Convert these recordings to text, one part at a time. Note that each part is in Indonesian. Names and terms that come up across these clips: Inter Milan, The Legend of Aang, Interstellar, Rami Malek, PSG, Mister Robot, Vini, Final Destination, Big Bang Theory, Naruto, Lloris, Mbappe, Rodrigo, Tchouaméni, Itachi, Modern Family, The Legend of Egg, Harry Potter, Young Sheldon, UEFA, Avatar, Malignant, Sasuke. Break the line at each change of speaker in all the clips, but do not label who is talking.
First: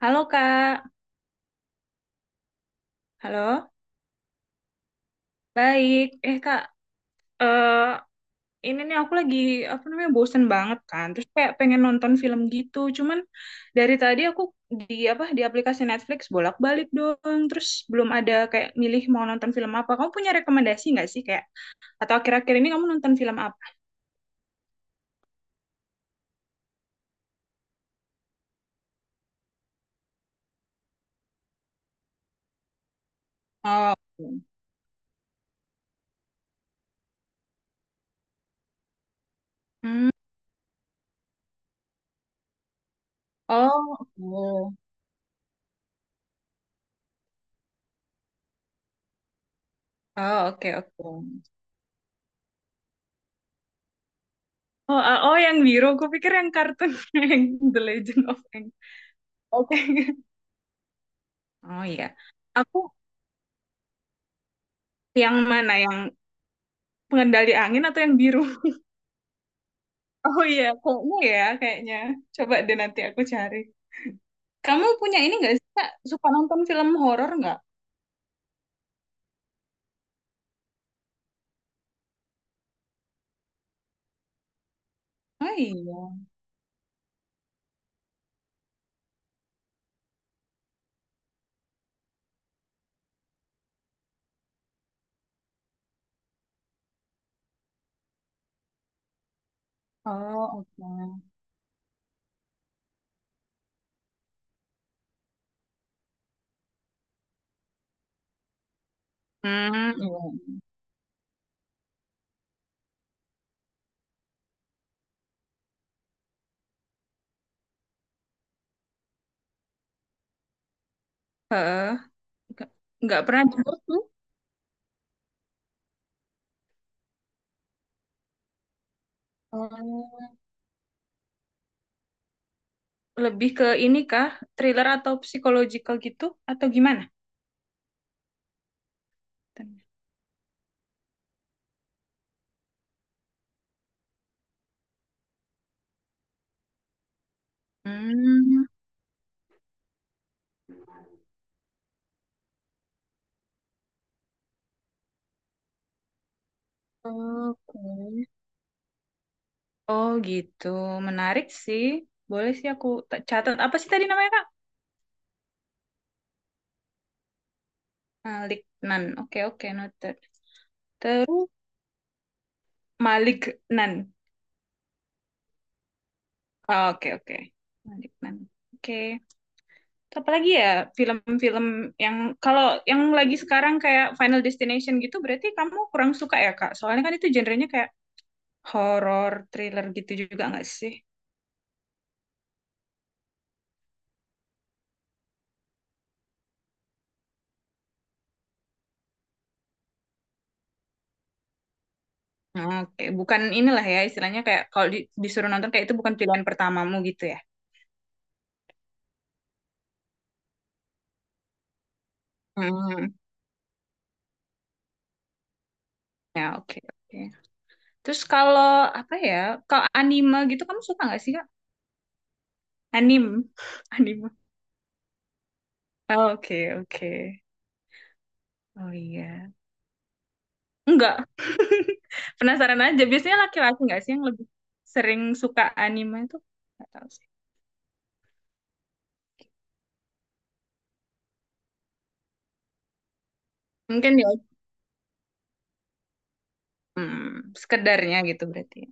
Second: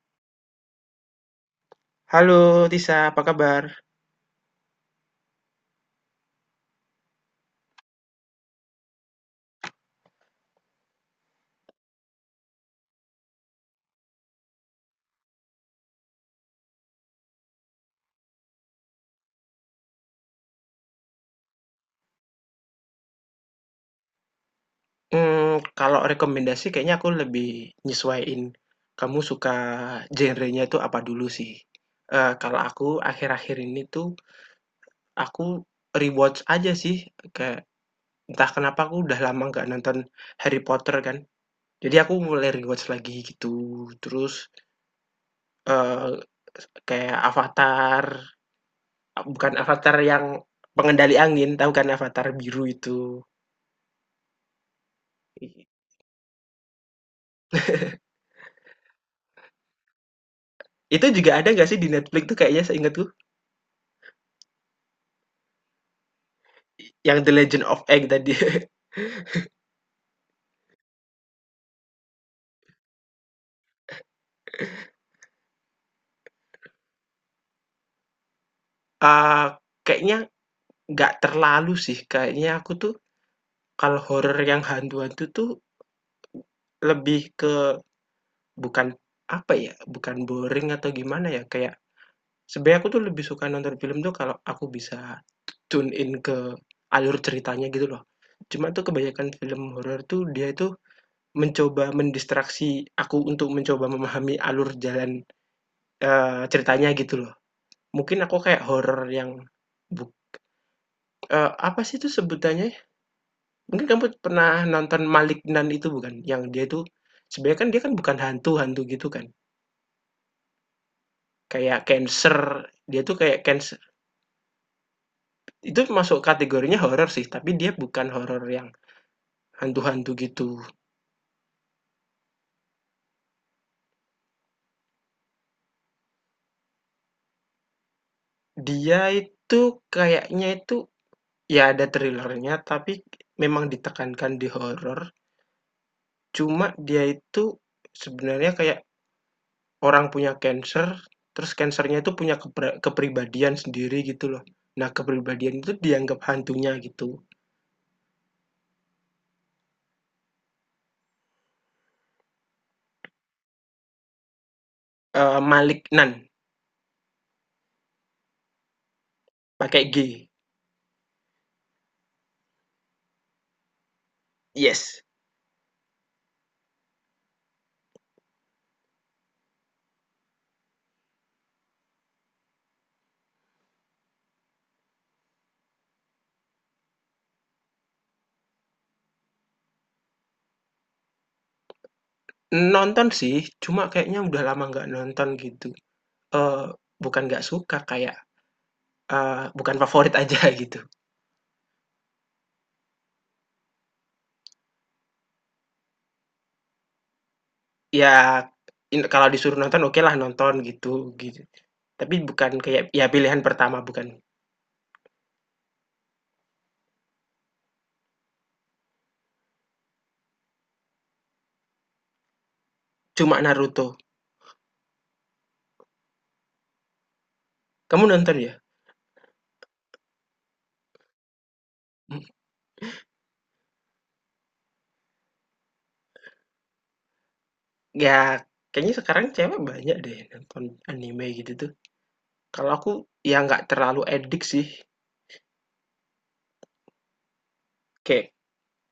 Halo Kak,
Halo Tisa, apa kabar?
halo, baik. Eh Kak, eh ini nih aku lagi apa namanya bosen banget kan. Terus kayak pengen nonton film gitu. Cuman dari tadi aku di apa di aplikasi Netflix bolak-balik dong. Terus belum ada kayak milih mau nonton film apa. Kamu punya rekomendasi nggak sih kayak? Atau akhir-akhir ini kamu nonton film apa?
Kalau rekomendasi kayaknya aku lebih nyesuaiin, kamu suka genrenya itu apa dulu sih. Kalau aku akhir-akhir ini
Oh,
tuh aku rewatch aja sih, kayak entah kenapa aku udah lama nggak nonton
hmm.
Harry Potter kan, jadi aku mulai rewatch lagi gitu.
Oh,
Terus,
oh,
eee, kayak Avatar, bukan Avatar yang
oh, oke oke.
pengendali angin, tahu kan Avatar biru itu.
Oh, ah, oh yang biru. Aku pikir yang kartun yang The Legend of Aang. Oke.
Itu juga ada nggak sih
Oh
di
iya.
Netflix tuh kayaknya
Aku
seingatku?
Yang mana? Yang
Yang The
pengendali
Legend
angin
of
atau
Egg
yang
tadi,
biru? Oh iya, kayaknya ya, kayaknya. Coba deh nanti aku cari. Kamu punya ini nggak sih, Kak? Suka nonton film horor nggak?
eee, kayaknya nggak terlalu sih, kayaknya aku tuh kalau horor yang hantu-hantu tuh
Oh iya.
lebih ke bukan, apa ya, bukan boring atau gimana ya, kayak sebenarnya aku tuh lebih suka nonton film tuh kalau aku bisa tune in ke alur ceritanya gitu loh. Cuma tuh kebanyakan film horor tuh
Oh,
dia itu
oke.
mencoba mendistraksi aku untuk mencoba memahami alur jalan, ceritanya gitu loh. Mungkin aku kayak horor yang
Hmm,
buk
iya.
apa sih itu sebutannya. Mungkin kamu pernah nonton Malignant itu bukan? Yang dia tuh sebenarnya kan dia kan bukan hantu-hantu gitu kan. Kayak
Heeh.
cancer,
Nggak
dia tuh
nggak
kayak
pernah dengar
cancer.
tuh.
Itu masuk kategorinya horor sih, tapi dia bukan horor yang hantu-hantu
Hmm,
gitu.
lebih ke ini kah? Thriller atau psychological gitu? Atau gimana?
Dia itu kayaknya itu ya ada thrillernya, tapi memang ditekankan di horor. Cuma dia itu sebenarnya
Hmm,
kayak orang punya cancer, terus cancernya itu punya kepribadian sendiri gitu loh. Nah, kepribadian itu dianggap hantunya gitu.
oke. Oh gitu. Menarik sih. Boleh sih aku catat. Apa sih tadi namanya, Kak?
Maliknan,
Malik Nan. Oke, oke,
pakai
noted.
G.
Terus Malik Nan.
Yes.
Ah, oke, oke. Malik Nan. Oke. Apa lagi ya film-film yang kalau yang lagi sekarang kayak Final Destination gitu berarti kamu kurang suka ya, Kak? Soalnya kan itu genrenya kayak horor, thriller gitu juga nggak sih?
Nonton sih, cuma kayaknya udah lama nggak nonton gitu. Eee, Bukan nggak suka, kayak, bukan favorit aja gitu.
Oke, bukan inilah ya istilahnya kayak kalau disuruh nonton kayak itu bukan pilihan pertamamu gitu ya.
Ya, in kalau disuruh nonton okelah nonton gitu gitu, tapi bukan kayak ya
Hmm.
pilihan pertama bukan,
Ya, oke, oke. Terus kalau apa ya? Kalau anime gitu kamu suka nggak sih, Kak?
cuma
Anim.
Naruto.
Anime. Oh, oke, oke.
Kamu nonton ya?
Oh iya. Enggak.
Hmm,
Penasaran aja. Biasanya laki-laki nggak sih yang lebih sering suka anime itu? Nggak tahu sih.
ya kayaknya sekarang cewek banyak deh nonton anime gitu tuh. Kalau aku ya nggak terlalu
Mungkin ya
edik sih,
hmm, sekedarnya
kayak
gitu berarti, ya.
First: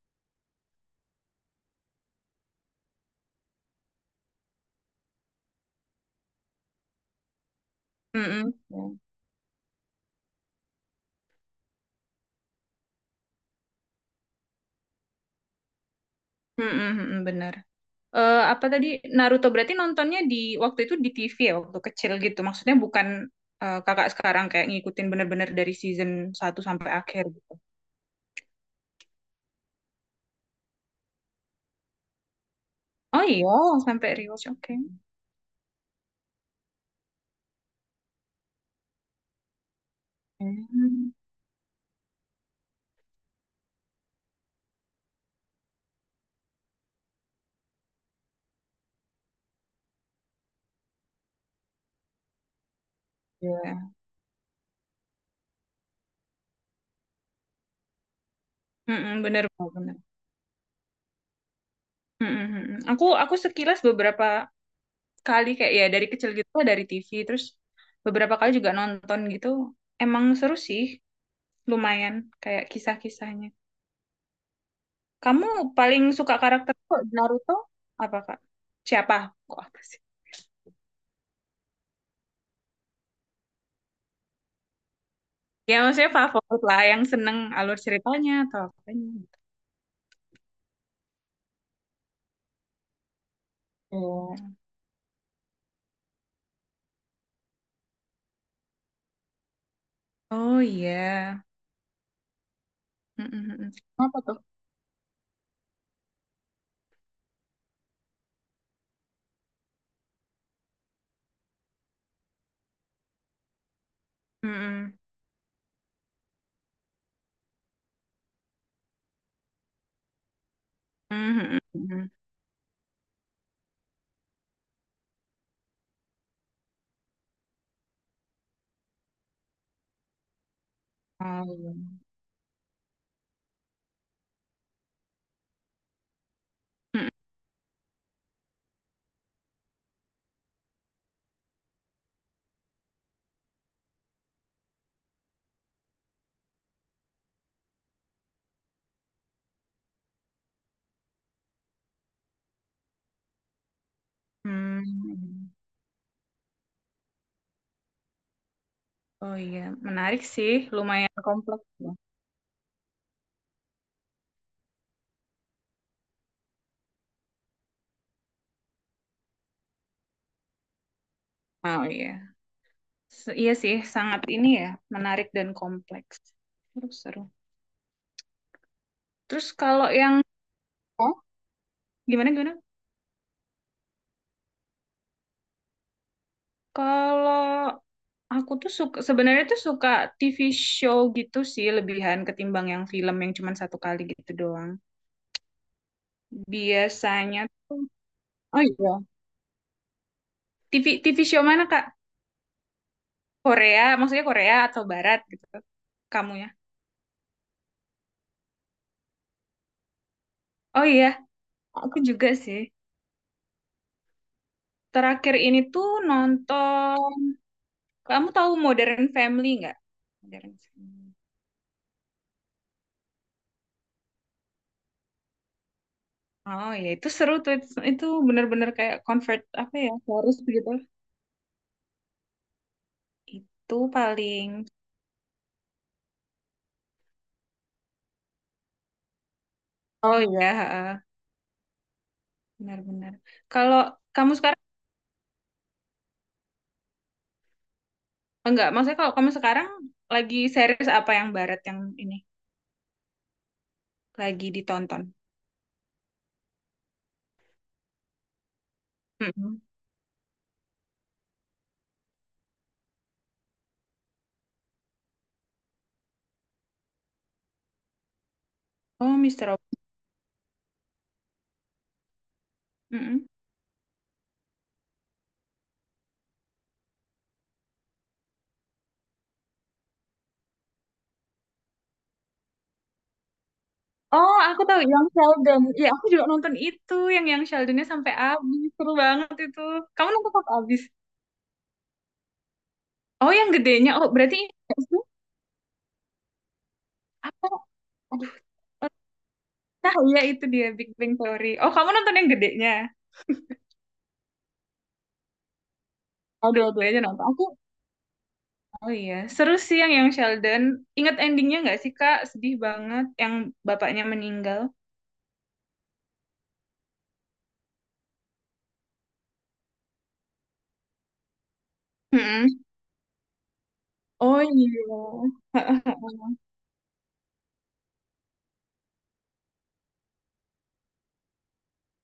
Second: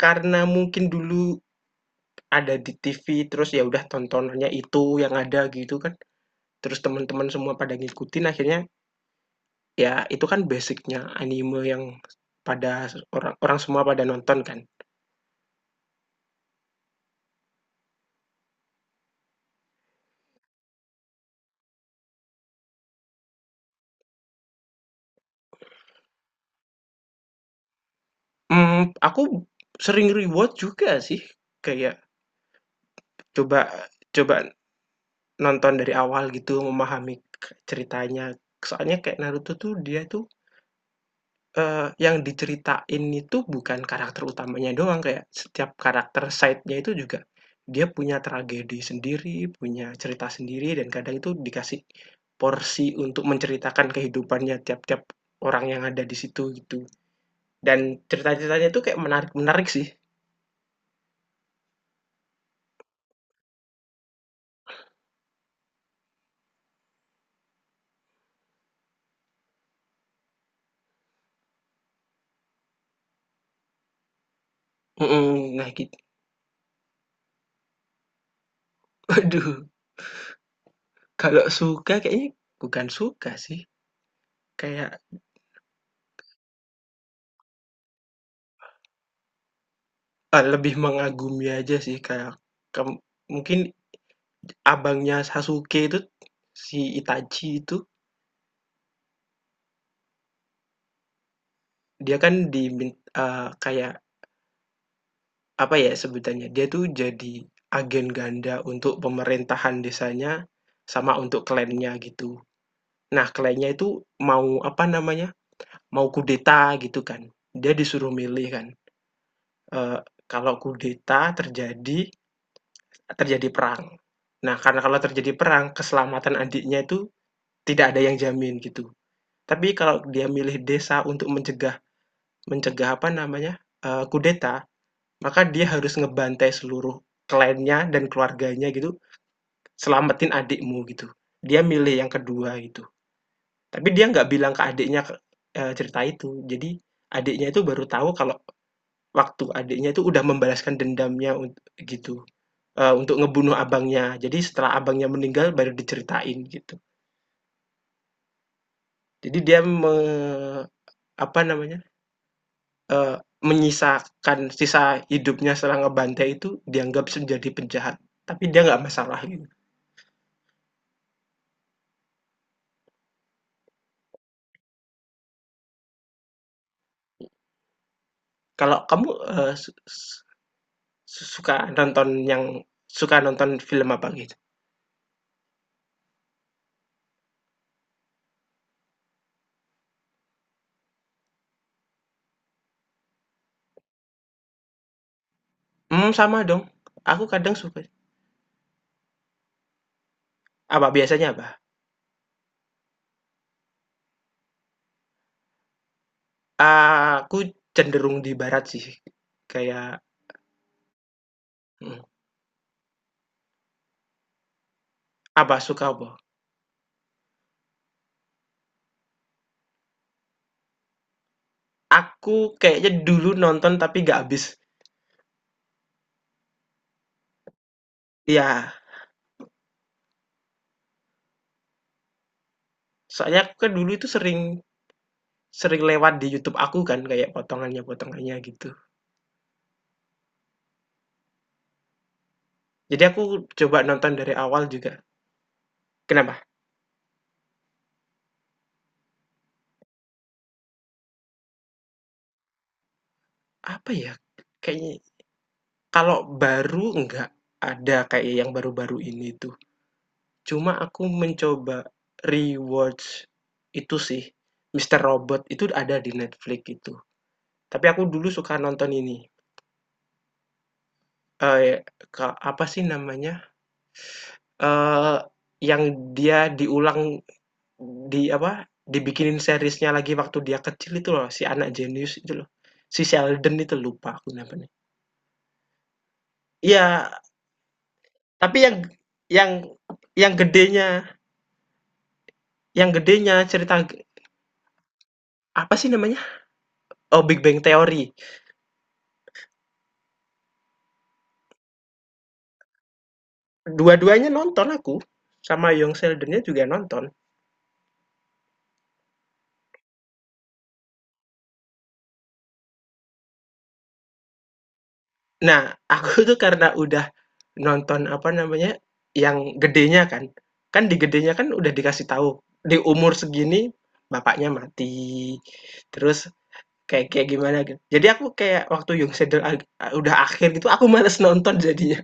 karena mungkin dulu ada di TV, terus ya udah tontonannya itu yang ada gitu kan, terus teman-teman semua pada ngikutin
Mm-mm.
akhirnya ya itu kan basicnya anime yang pada orang orang semua pada nonton kan.
Mm-mm, mm-mm, benar. Apa tadi Naruto berarti nontonnya di waktu itu di TV ya waktu kecil gitu. Maksudnya bukan kakak sekarang kayak ngikutin bener-bener dari season satu sampai akhir gitu.
Aku sering rewatch juga sih, kayak
Oh iya,
coba
sampai
coba
rewatch. Oke.
nonton dari awal gitu memahami ceritanya, soalnya kayak Naruto tuh dia tuh
Hmm,
Yang diceritain itu bukan karakter utamanya doang, kayak setiap karakter side-nya itu juga dia punya tragedi sendiri, punya cerita sendiri, dan kadang itu dikasih porsi untuk menceritakan
iya.
kehidupannya tiap-tiap orang yang ada di situ, gitu. Dan cerita-ceritanya itu kayak
Mm-mm, bener,
menarik-menarik sih.
bener. Mm, mm, mm. Aku sekilas beberapa kali kayak ya dari kecil gitu dari TV terus beberapa kali juga nonton gitu. Emang seru sih, lumayan kayak kisah-kisahnya. Kamu
Mhm, nah git
paling suka karakter kok di Naruto apa Kak? Siapa?
waduh,
Kok apa sih?
kalau suka kayaknya bukan suka sih, kayak,
Ya maksudnya favorit lah yang seneng alur ceritanya atau apanya gitu.
lebih mengagumi aja sih, kayak kem mungkin
Oh,
abangnya Sasuke itu, si Itachi itu,
oh iya.
dia kan di
Mm, mm, mm, mm.
kayak
Apa tuh?
apa ya sebutannya, dia tuh jadi agen ganda untuk pemerintahan desanya sama untuk klannya gitu. Nah, klannya itu mau apa
Mm,
namanya, mau kudeta gitu kan. Dia disuruh milih kan, eee, kalau
mm.
kudeta
Mm, mm, mm,
terjadi
mm.
terjadi perang. Nah, karena kalau terjadi perang keselamatan adiknya itu tidak ada yang jamin gitu. Tapi kalau dia milih desa untuk
Ah, iya.
mencegah. Mencegah apa namanya, kudeta, maka dia harus ngebantai seluruh
Mm,
kliennya dan keluarganya gitu, "Selamatin adikmu," gitu. Dia milih yang kedua gitu, tapi dia nggak bilang ke adiknya ke eh, cerita itu. Jadi adiknya itu baru tahu kalau waktu adiknya itu udah membalaskan dendamnya unt gitu, untuk ngebunuh abangnya. Jadi setelah abangnya meninggal
mm.
baru diceritain gitu.
Oh
Jadi dia
iya,
me
menarik sih, lumayan
apa
kompleks
namanya,
ya.
Menyisakan sisa hidupnya setelah ngebantai itu dianggap menjadi penjahat, tapi dia nggak masalah gitu.
Oh iya, iya sih, sangat ini ya, menarik dan kompleks. Terus seru.
Kalau kamu,
Terus
su
kalau yang oh,
su suka nonton
gimana
yang
gimana?
suka nonton film apa gitu?
Kalau aku tuh suka sebenarnya tuh suka TV show gitu sih lebihan ketimbang yang film yang cuma satu kali gitu doang.
Hmm, sama dong, aku
Biasanya
kadang
tuh
suka
oh iya,
apa
TV TV
biasanya
show
apa?
mana Kak? Korea, maksudnya Korea atau Barat gitu. Kamu ya?
Aku cenderung di barat sih, kayak
Oh iya, aku
mhm,
juga sih. Terakhir
apa
ini
suka
tuh
apa?
nonton, kamu tahu Modern Family nggak? Modern Family.
Aku kayaknya dulu nonton tapi nggak habis.
Oh ya itu seru tuh, itu
Iya,
bener-bener kayak convert apa ya, harus gitu.
soalnya aku kan
Itu
dulu itu sering
paling,
sering lewat di YouTube aku kan kayak potongannya-potongannya gitu.
oh ya heeh,
Jadi
benar-benar.
aku
Kalau
coba nonton
kamu
dari
sekarang,
awal juga. Kenapa?
enggak, maksudnya kalau kamu sekarang lagi series apa yang barat yang ini,
Apa ya,
lagi
kayaknya
ditonton?
kalau baru nggak ada kayak yang baru-baru ini tuh.
Mm-mm.
Cuma aku mencoba rewatch itu sih, Mister Robot itu ada di Netflix itu. Tapi aku dulu suka nonton ini.
Oh Mister Robot.
Eh, ke- apa sih
Mm-mm.
namanya? Eh, yang dia diulang di apa? Dibikinin seriesnya lagi waktu dia kecil itu loh, si anak jenius itu loh. Si Sheldon itu lupa aku
Oh, aku
namanya.
tahu yang Sheldon. Ya, aku juga nonton itu
Iya,
yang Sheldonnya sampai
tapi
habis.
yang
Seru banget
yang
itu. Kamu nonton
yang
sampai habis?
gedenya
Oh, yang
cerita
gedenya. Oh, berarti ini nggak sih?
apa sih namanya? Oh, Big Bang
Apa?
Theory.
Nah, iya itu dia Big Bang Theory. Oh, kamu nonton yang gedenya.
Dua-duanya nonton aku, sama Young Sheldon-nya
Oh,
juga
dua-duanya
nonton.
nonton. Aku, oh iya. Seru sih yang Sheldon. Ingat endingnya nggak sih, Kak? Sedih banget yang bapaknya meninggal.
Nah, aku tuh karena udah nonton apa namanya, yang gedenya kan. Kan di gedenya kan udah dikasih tahu,
Mm-mm.
di umur segini
Oh
bapaknya
iya.
mati. Terus kayak kayak gimana gitu. Jadi aku kayak waktu udah akhir gitu aku males nonton jadinya.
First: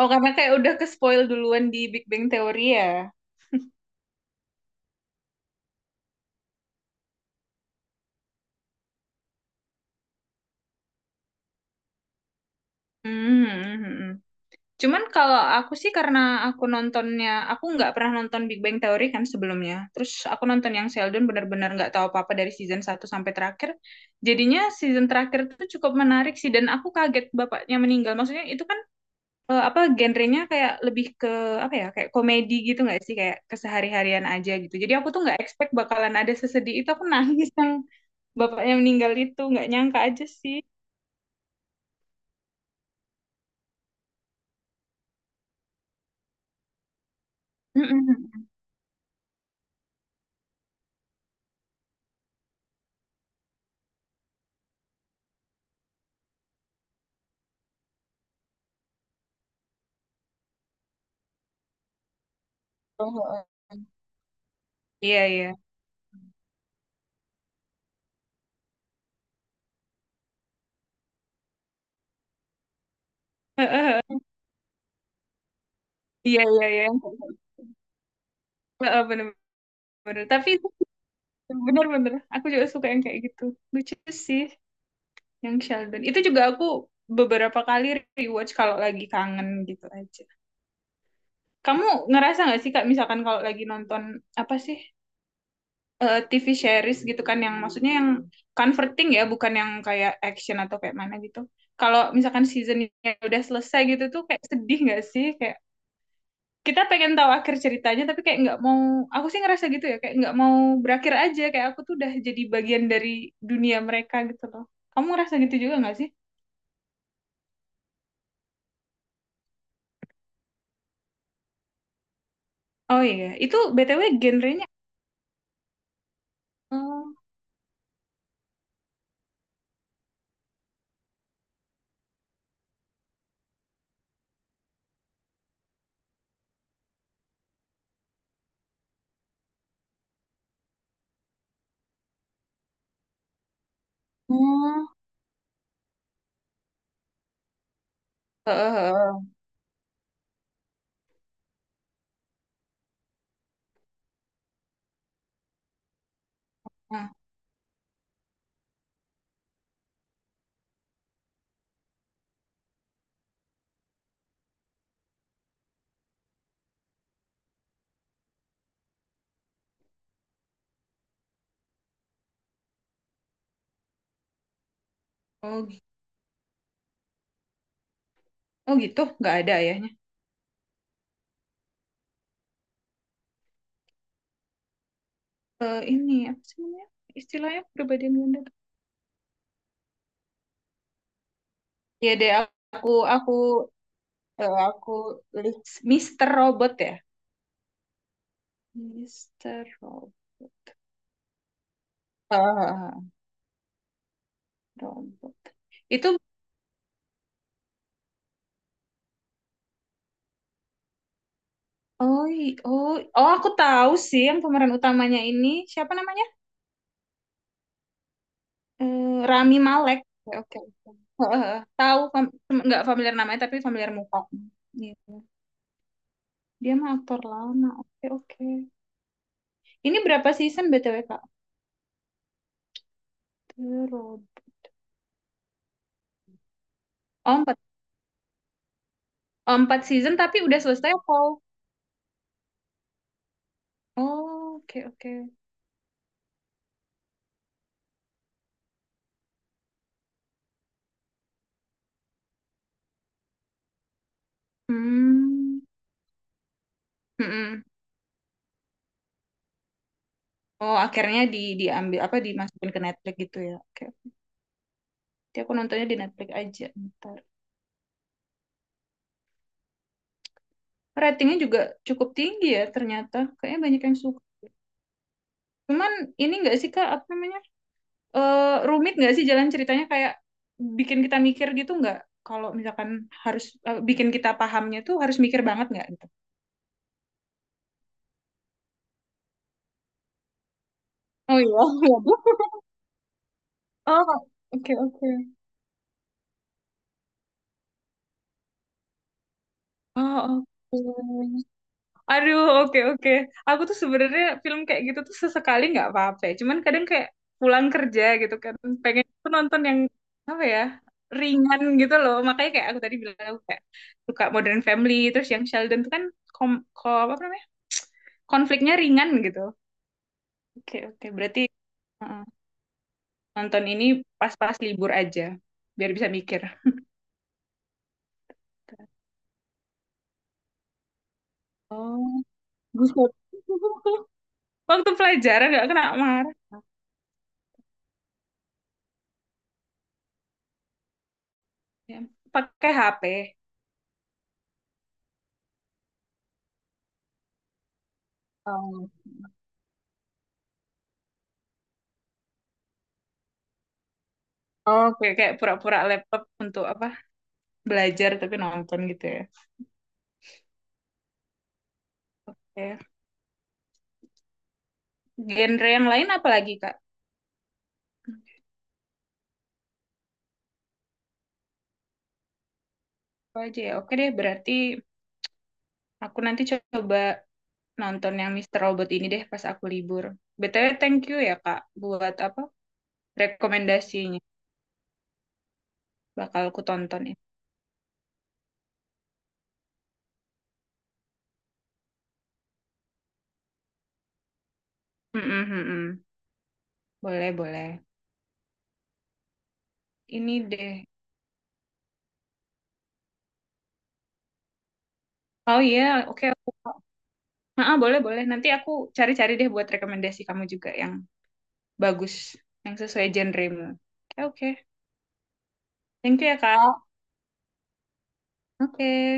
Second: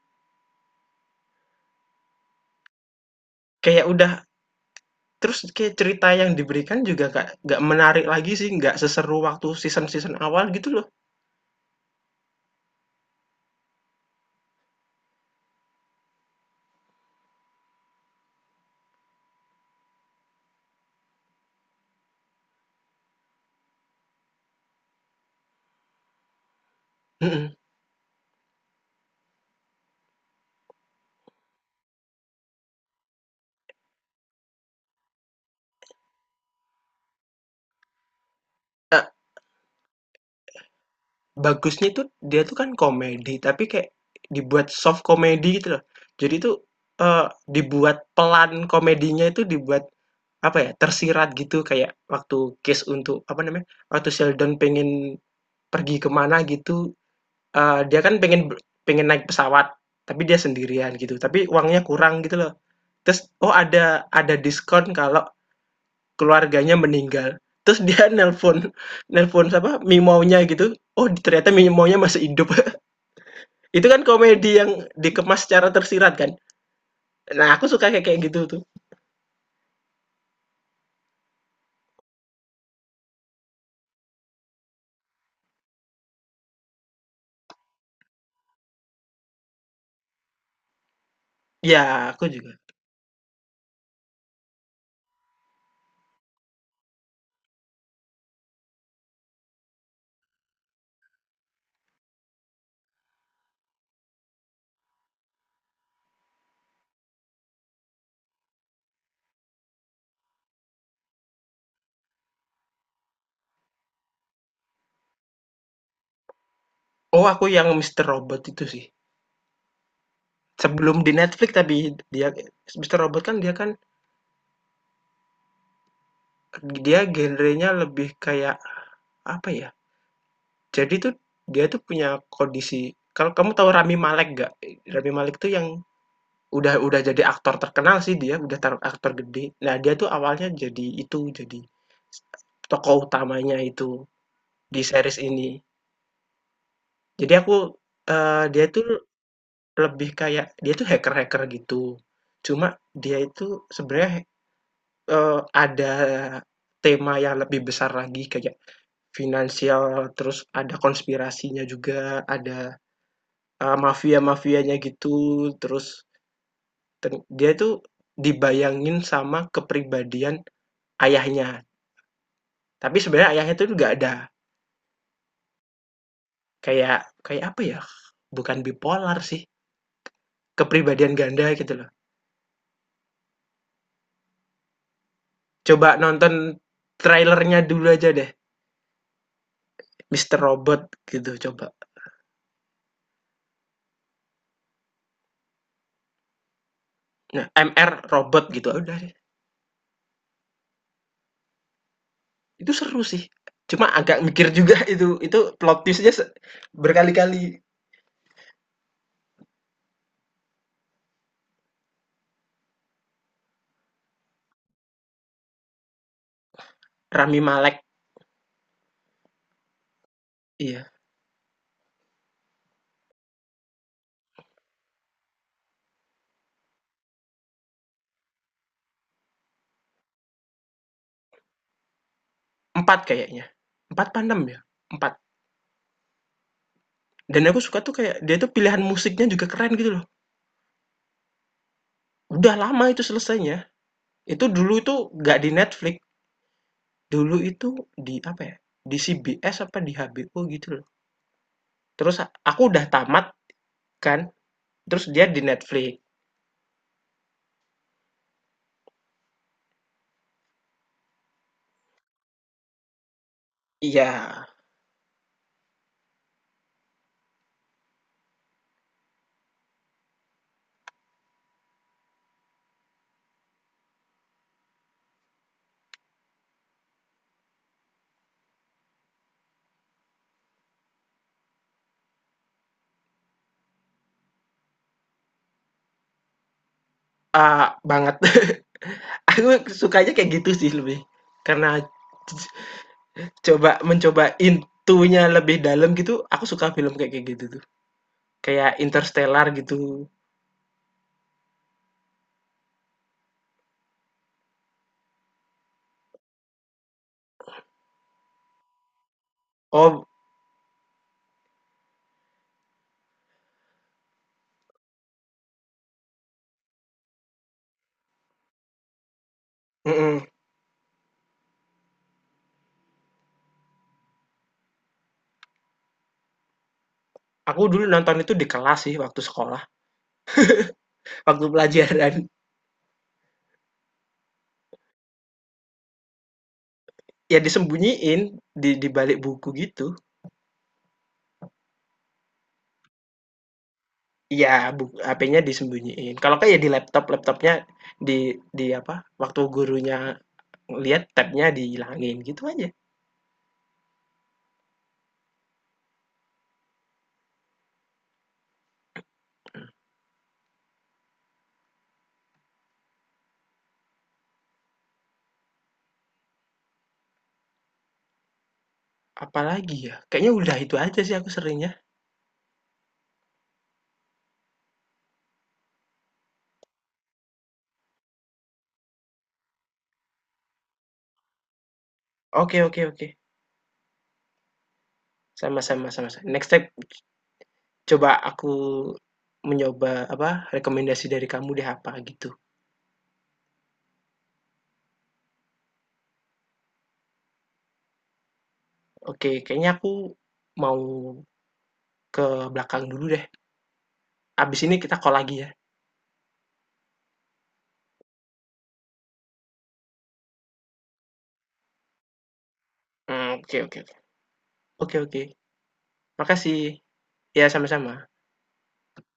Oh, karena kayak udah ke spoil duluan di Big Bang Theory ya.
Kayak udah. Terus kayak cerita yang diberikan juga nggak menarik lagi sih, nggak seseru waktu season-season awal gitu loh.
Hmm. Cuman kalau aku sih karena aku nontonnya, aku nggak pernah nonton Big Bang Theory kan sebelumnya. Terus aku nonton yang Sheldon benar-benar nggak tahu apa-apa dari season satu sampai terakhir. Jadinya season terakhir itu cukup menarik sih dan aku kaget
Mhm.
bapaknya meninggal. Maksudnya itu kan apa genrenya kayak lebih ke apa ya? Kayak komedi gitu nggak sih? Kayak kesehari-harian aja gitu. Jadi aku tuh nggak expect bakalan ada sesedih itu. Aku nangis yang bapaknya
Eee,
meninggal itu nggak nyangka aja sih.
Bagusnya tuh dia tuh kan komedi, tapi kayak dibuat soft komedi gitu loh. Jadi tuh, eee, dibuat
Mm-mm.
pelan komedinya itu dibuat, apa ya, tersirat gitu kayak waktu case untuk apa namanya, waktu Sheldon pengen pergi kemana gitu, dia kan pengen pengen naik pesawat, tapi dia sendirian gitu, tapi uangnya kurang gitu loh.
Oh,
Terus,
oh,
oh
oh.
ada diskon
Iya,
kalau
iya.
keluarganya meninggal. Terus dia nelpon nelpon siapa, Mimaunya gitu, oh ternyata Mimaunya masih hidup. Itu kan komedi yang dikemas secara tersirat kan.
Iya, iya, iya.
Nah, aku suka kayak kayak gitu tuh.
Heeh, bener-bener. Tapi itu bener-bener, aku juga suka yang kayak gitu. Lucu sih yang Sheldon. Itu juga aku beberapa kali rewatch kalau lagi kangen gitu aja.
Ya,
Kamu
aku
ngerasa
juga.
nggak sih Kak, misalkan kalau lagi nonton apa sih TV series gitu kan, yang maksudnya yang comforting ya, bukan yang kayak action atau kayak mana gitu. Kalau misalkan seasonnya udah selesai gitu tuh kayak sedih nggak sih? Kayak kita pengen tahu akhir ceritanya tapi kayak nggak mau. Aku sih ngerasa gitu ya, kayak nggak mau berakhir aja, kayak aku tuh udah jadi bagian dari dunia mereka gitu loh. Kamu ngerasa gitu juga nggak sih?
Oh, aku yang Mister Robot itu sih. Sebelum di Netflix tapi dia Mister
Oh
Robot
iya itu
kan
btw genrenya.
dia
Oh,
genrenya lebih kayak apa ya, jadi tuh dia tuh punya kondisi kalau kamu tahu Rami Malek nggak? Rami Malek tuh yang udah jadi aktor terkenal sih dia, udah tar aktor gede. Nah, dia tuh awalnya jadi itu, jadi tokoh utamanya itu di
oh.
series ini. Jadi aku, dia
Heeh,
tuh
heeh.
lebih kayak dia tuh hacker-hacker gitu. Cuma dia itu sebenarnya, eee, ada
Nah,
tema yang lebih besar lagi kayak finansial, terus ada konspirasinya juga, ada, mafia-mafianya gitu, terus ten dia tuh dibayangin sama kepribadian ayahnya, tapi sebenarnya ayahnya itu nggak ada,
oh
kayak kayak apa ya, bukan
oh gitu
bipolar
nggak
sih,
ada ayahnya.
kepribadian ganda gitu loh.
Eh
Coba
ini
nonton
apa sih namanya
trailernya
istilahnya
dulu aja
perbedaan
deh,
gender
Mister Robot gitu coba.
ya deh aku aku aku list Mister Robot ya
Nah, MR Robot gitu, ya udah deh,
Mister Robot. Heeh,
itu
heeh,
seru
heeh.
sih. Cuma agak mikir juga
Robot
itu plot twist
itu.
berkali-kali.
Oh, oh, oh, aku tahu sih yang pemeran utamanya ini siapa namanya?
Rami Malek,
Eh, Rami Malek. Oke, oke,
iya,
oke. Heeh, heeh. Tahu nggak familiar namanya tapi familiar muka. Gitu. Dia mah aktor lama. Oke, oke. Ini berapa season BTW, Kak?
4 kayaknya, empat
Terus.
pandem ya? Empat.
Oh,
Dan
empat.
aku suka tuh kayak dia tuh pilihan musiknya juga
Oh,
keren
empat
gitu loh.
season tapi udah selesai apa?
Udah lama itu selesainya, itu
Oh,
dulu
oke,
itu
oke.
nggak di Netflix. Dulu itu di apa ya, di CBS apa di HBO gitu loh. Terus aku udah tamat kan, terus dia di
Hmm.
Netflix.
Mm-mm. Oh, akhirnya diambil apa dimasukin ke Netflix gitu ya. Oke.
Iya,
Jadi aku nontonnya di Netflix aja. Ntar. Ratingnya juga cukup tinggi ya ternyata. Kayaknya banyak yang suka. Cuman ini nggak sih Kak, apa namanya? Eh, Rumit nggak sih jalan ceritanya kayak bikin kita mikir gitu nggak? Kalau misalkan harus bikin kita pahamnya tuh harus mikir banget nggak gitu?
banget. Aku sukanya kayak gitu sih lebih,
Oh iya,
karena mencoba
oh, oke
intunya
oke.
lebih dalam gitu, aku suka film kayak kayak gitu tuh. Kayak Interstellar gitu.
Oh, oke. Aduh, oke oke. Aku tuh sebenarnya film kayak gitu tuh sesekali nggak apa-apa, ya. Cuman kadang kayak pulang kerja gitu kan, pengen tuh nonton yang
Oh
apa ya ringan gitu loh. Makanya kayak aku tadi bilang aku kayak suka Modern Family, terus yang Sheldon tuh kan kom, apa namanya konfliknya ringan gitu.
mhm,
Oke oke. Berarti uh, nonton ini pas-pas libur aja, biar bisa mikir.
aku dulu nonton itu di kelas sih waktu sekolah, waktu pelajaran.
Oh, buset. Waktu pelajaran nggak kena marah.
Ya disembunyiin di balik buku gitu.
Ya. Pakai HP.
Iya, buk HP-nya disembunyiin, kalau nggak ya di laptop, laptopnya di di
Oh.
apa, waktu gurunya lihat tab-nya dihilangin, gitu aja.
Oh, kayak kayak pura-pura laptop untuk apa? Belajar tapi nonton gitu ya. Oke. Genre yang lain apa lagi, Kak?
Apalagi ya, kayaknya udah itu aja sih aku seringnya.
Apa aja ya? Oke deh, berarti aku nanti coba nonton yang Mister Robot ini deh pas aku libur. BTW, thank you ya, Kak, buat apa?
Oke oke oke,
Rekomendasinya.
sama-sama sama-sama,
Bakal
next
aku
step
tonton ya.
coba aku mencoba apa, rekomendasi dari kamu deh apa gitu.
Mm-mm, mm-mm. Boleh, boleh.
Oke, kayaknya aku
Ini
mau
deh.
ke belakang dulu deh, abis ini kita call lagi ya.
Oh iya, oke aku. Ah, boleh, boleh. Nanti aku cari-cari deh buat rekomendasi kamu juga yang bagus, yang sesuai
Oke
genremu.
oke
Oke, oke.
oke oke oke,
Thank you ya,
makasih.
Kak.
Ya sama-sama.
Oke.